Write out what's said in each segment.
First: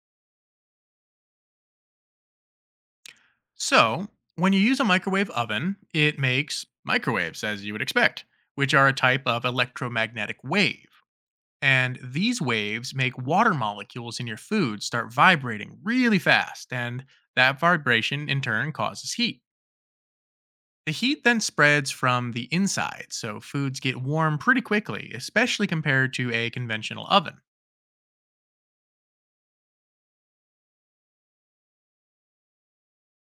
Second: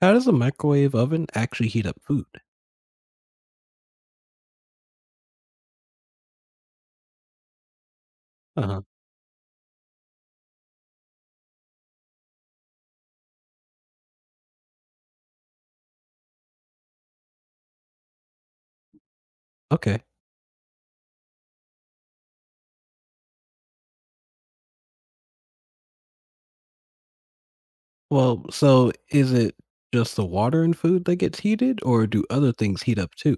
How does a microwave oven actually heat up food? So, when you use a microwave oven, it makes microwaves, as you would expect, which Uh-huh. are a type of electromagnetic wave. And these waves make water molecules in your food start vibrating really fast, and that vibration in turn causes heat. Okay. The heat then spreads from the inside, so foods get warm pretty quickly, especially compared to a conventional oven. Well, so is it just the water and food that gets heated, or do other things heat up too?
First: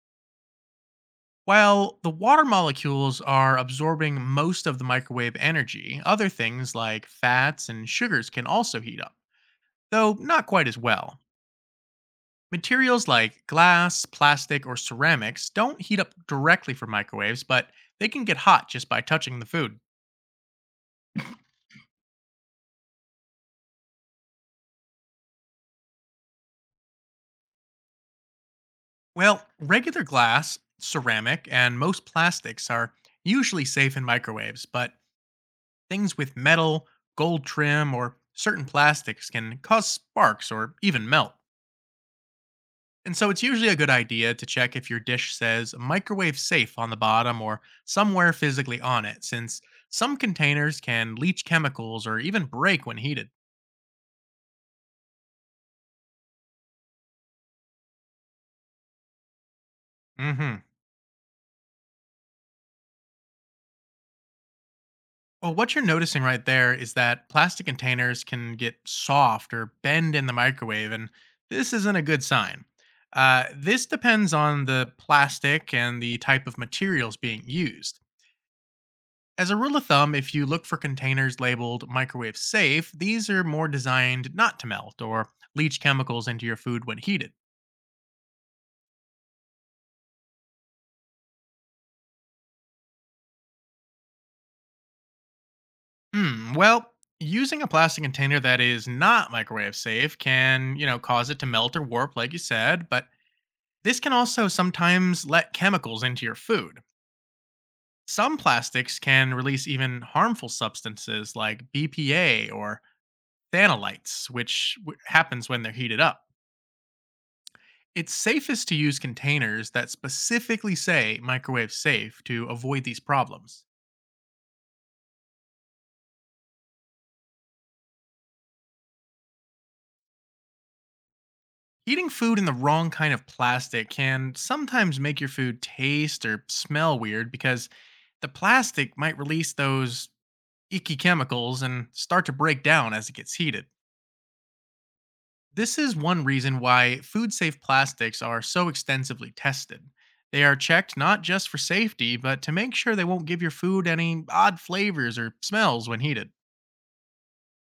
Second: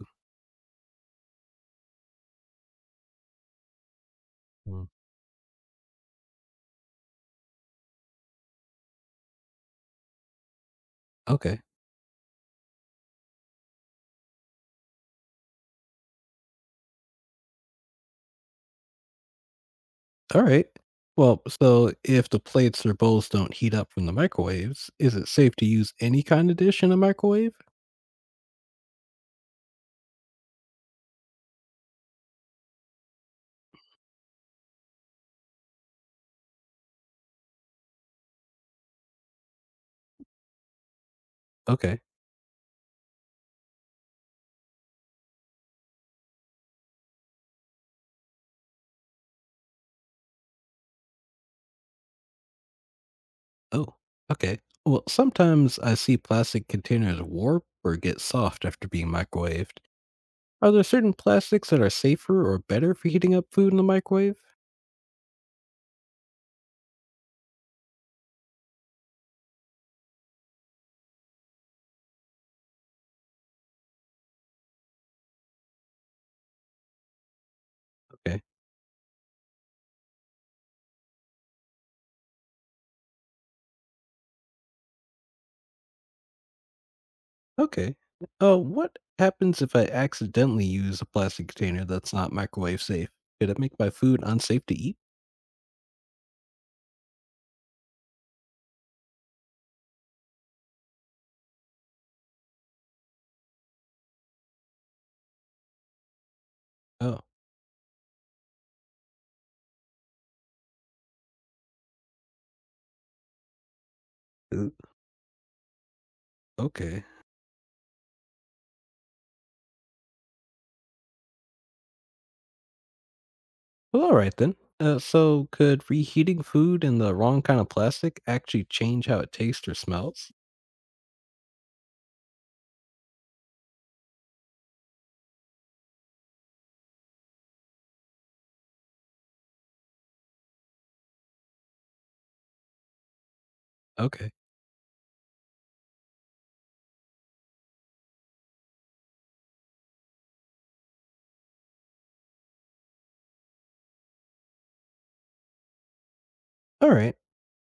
While the water molecules are absorbing most of the Mm. microwave energy, other things like fats and sugars can also heat up, though not quite as well. Okay. Materials like glass, plastic, or ceramics don't heat up directly from microwaves, but they can get hot just by touching the food. All right. Well, so if the plates or bowls don't heat up from the microwaves, is it safe to use any kind of dish in a microwave? Well, regular glass, ceramic, and most plastics are usually safe in microwaves, but things with metal, gold trim, or certain plastics can cause sparks or even melt. Okay. And so it's usually a good idea to check if your dish says microwave safe on the bottom or somewhere physically on it, since some containers can leach chemicals or even break when heated. Oh, okay. Well, sometimes I see plastic containers warp or get soft after being microwaved. Hmm. Are there certain plastics that are safer or better for heating up food in the microwave? Well, what you're noticing right there is that plastic containers can get soft or bend in the microwave, and this isn't a good sign. This depends on the plastic and the type of materials being used. Okay. As a rule of thumb, if you look for containers labeled microwave safe, these are more designed not to melt or leach chemicals into your food when heated. Okay. What happens if I accidentally use a plastic container that's not microwave safe? Could it make my food unsafe to eat? Well, using a plastic container that is not microwave safe can, cause it to melt or warp, like you said, but this can also sometimes let chemicals into your food. Oh, Some plastics can release even harmful substances like BPA or phthalate, ooh, which happens when they're heated up. okay. It's safest to use containers that specifically say microwave safe to avoid these problems. Well, all right then. So, could reheating food in the wrong kind of plastic actually change how it tastes or smells? Heating food in the wrong kind of plastic can sometimes make your food taste or smell weird because the plastic might release those icky chemicals and start to break down as it gets heated. Okay. This is one reason why food safe plastics are so extensively tested. They are checked not just for safety, but to make sure they won't give your food any odd flavors or smells when heated. All right.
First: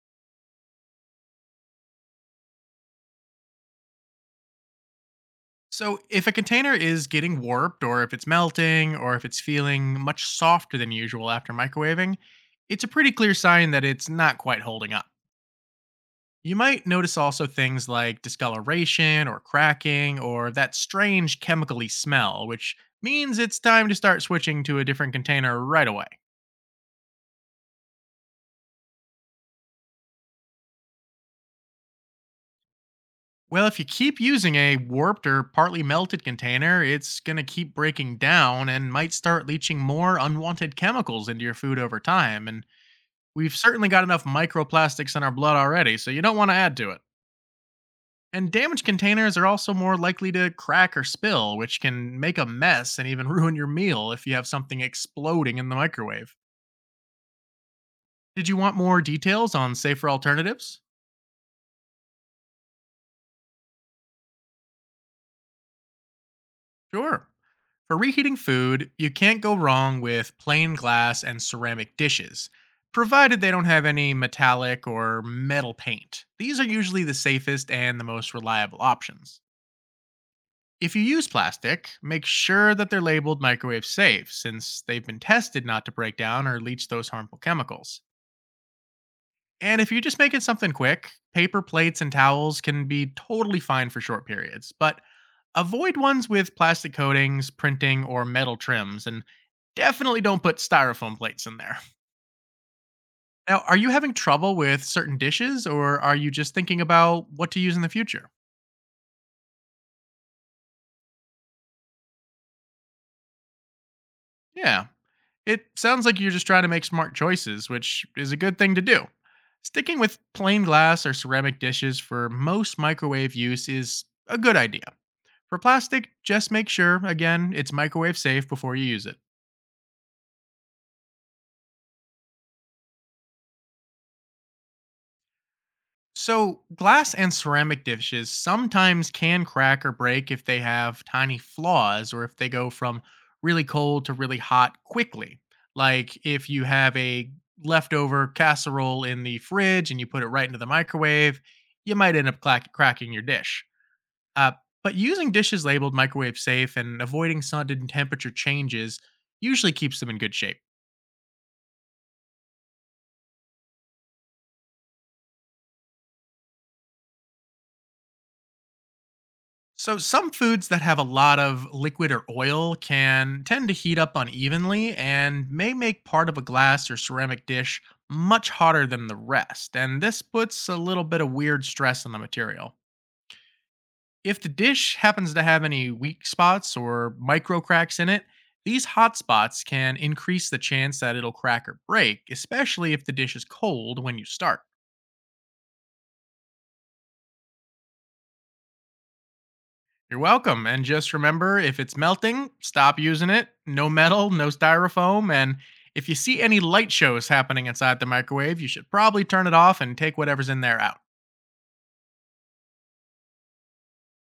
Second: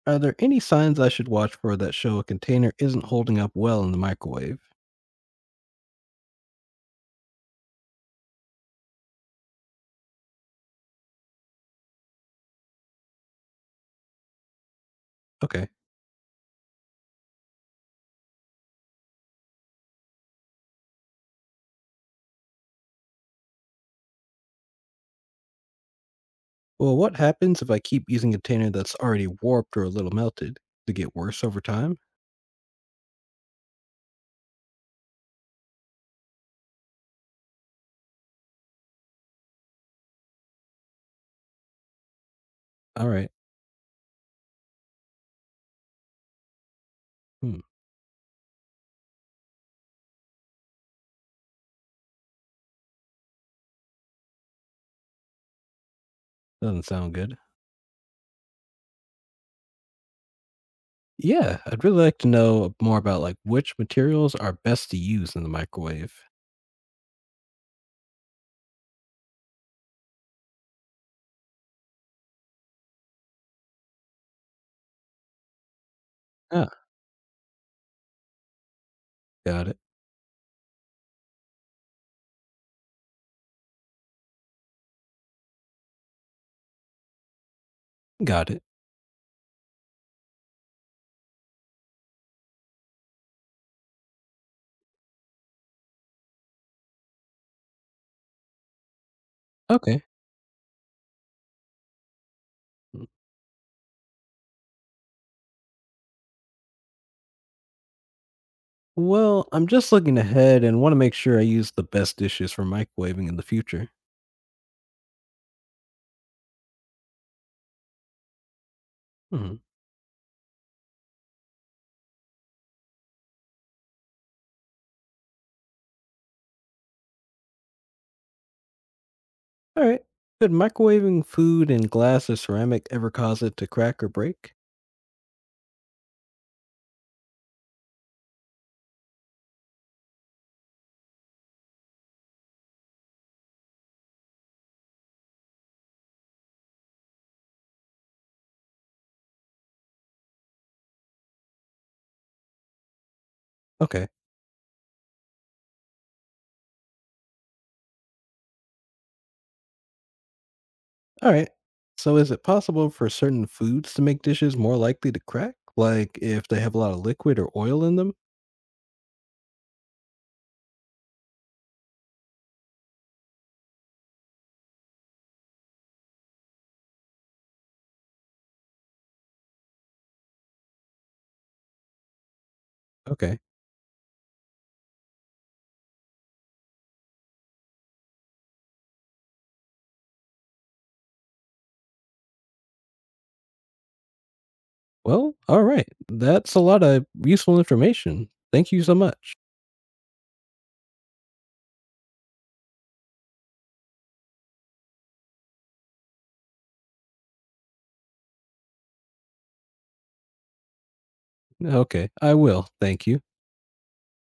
Are there any signs I should watch for that show a container isn't holding up well in the microwave? So, if a container is getting warped, or if it's melting, or if it's feeling much softer than usual after microwaving, it's a pretty clear sign that it's not quite holding up. Okay. You might notice also things like discoloration, or cracking, or that strange chemically smell, which means it's time to start switching to a different container right away. Well, what happens if I keep using a container that's already warped or a little melted? To get worse over time? Well, if you keep using a warped or partly melted container, it's going to keep breaking down and might start leaching more unwanted chemicals into your food over time. And All right. we've certainly got enough microplastics in our blood already, so you don't want to add to it. Hmm. And damaged containers are also more likely to crack or spill, which can make a mess and even ruin your meal if you have something exploding in the microwave. Doesn't sound good. Did you want more details on safer alternatives? Yeah, I'd really like to know more about which materials are best to use in the microwave. Sure. For reheating food, you can't go wrong with plain glass and ceramic dishes, provided they don't have any metallic or metal paint. These are Ah, usually the safest and the most reliable options. got it. If you use plastic, make sure that they're labeled microwave safe since they've been tested not to break down or leach those harmful chemicals. Got it. And if you're just making something quick, paper plates and towels can be totally fine for short periods, but avoid ones with plastic coatings, printing, or metal trims, and Okay. definitely don't put styrofoam plates in there. Mm. Now, are you having trouble with certain dishes or are you just thinking about what to use in the future? Well, I'm just looking ahead and want to make sure I use the best dishes for microwaving in the future. Yeah. It sounds like you're just trying to make smart choices, which is a good thing to do. Mhm. Sticking with plain glass or ceramic dishes for most microwave use is a good idea. For plastic, just make sure, again, it's microwave safe before you use it. All right. Could microwaving food in glass or ceramic ever cause it to crack or break? So, glass and ceramic dishes sometimes can crack or break if they have tiny flaws or if they go from really cold to really hot quickly. Like if you have a leftover casserole in the fridge and you put it right into the microwave, you might end up cracking your dish. Okay. Uh, but using dishes labeled microwave safe and avoiding sudden temperature changes usually keeps them in good shape. All right. So is it possible for certain foods to make dishes more likely to crack? Like if they have a lot of liquid or oil in them? So some foods that have a lot of liquid or oil can tend to heat up unevenly and may make part of a glass or ceramic dish much hotter than the rest. And this puts a little bit of weird stress on the material. Okay. If the dish happens to have any weak spots or micro cracks in it, these hot spots can increase the chance that it'll crack or break, especially if the dish is cold when you start. Well, all right. That's a lot of useful information. Thank you so much. You're welcome. And just remember, if it's melting, stop using it. No metal, no styrofoam. And if you see any light shows happening inside the microwave, you should probably turn it off and take whatever's in there out. Okay, I will. Thank you.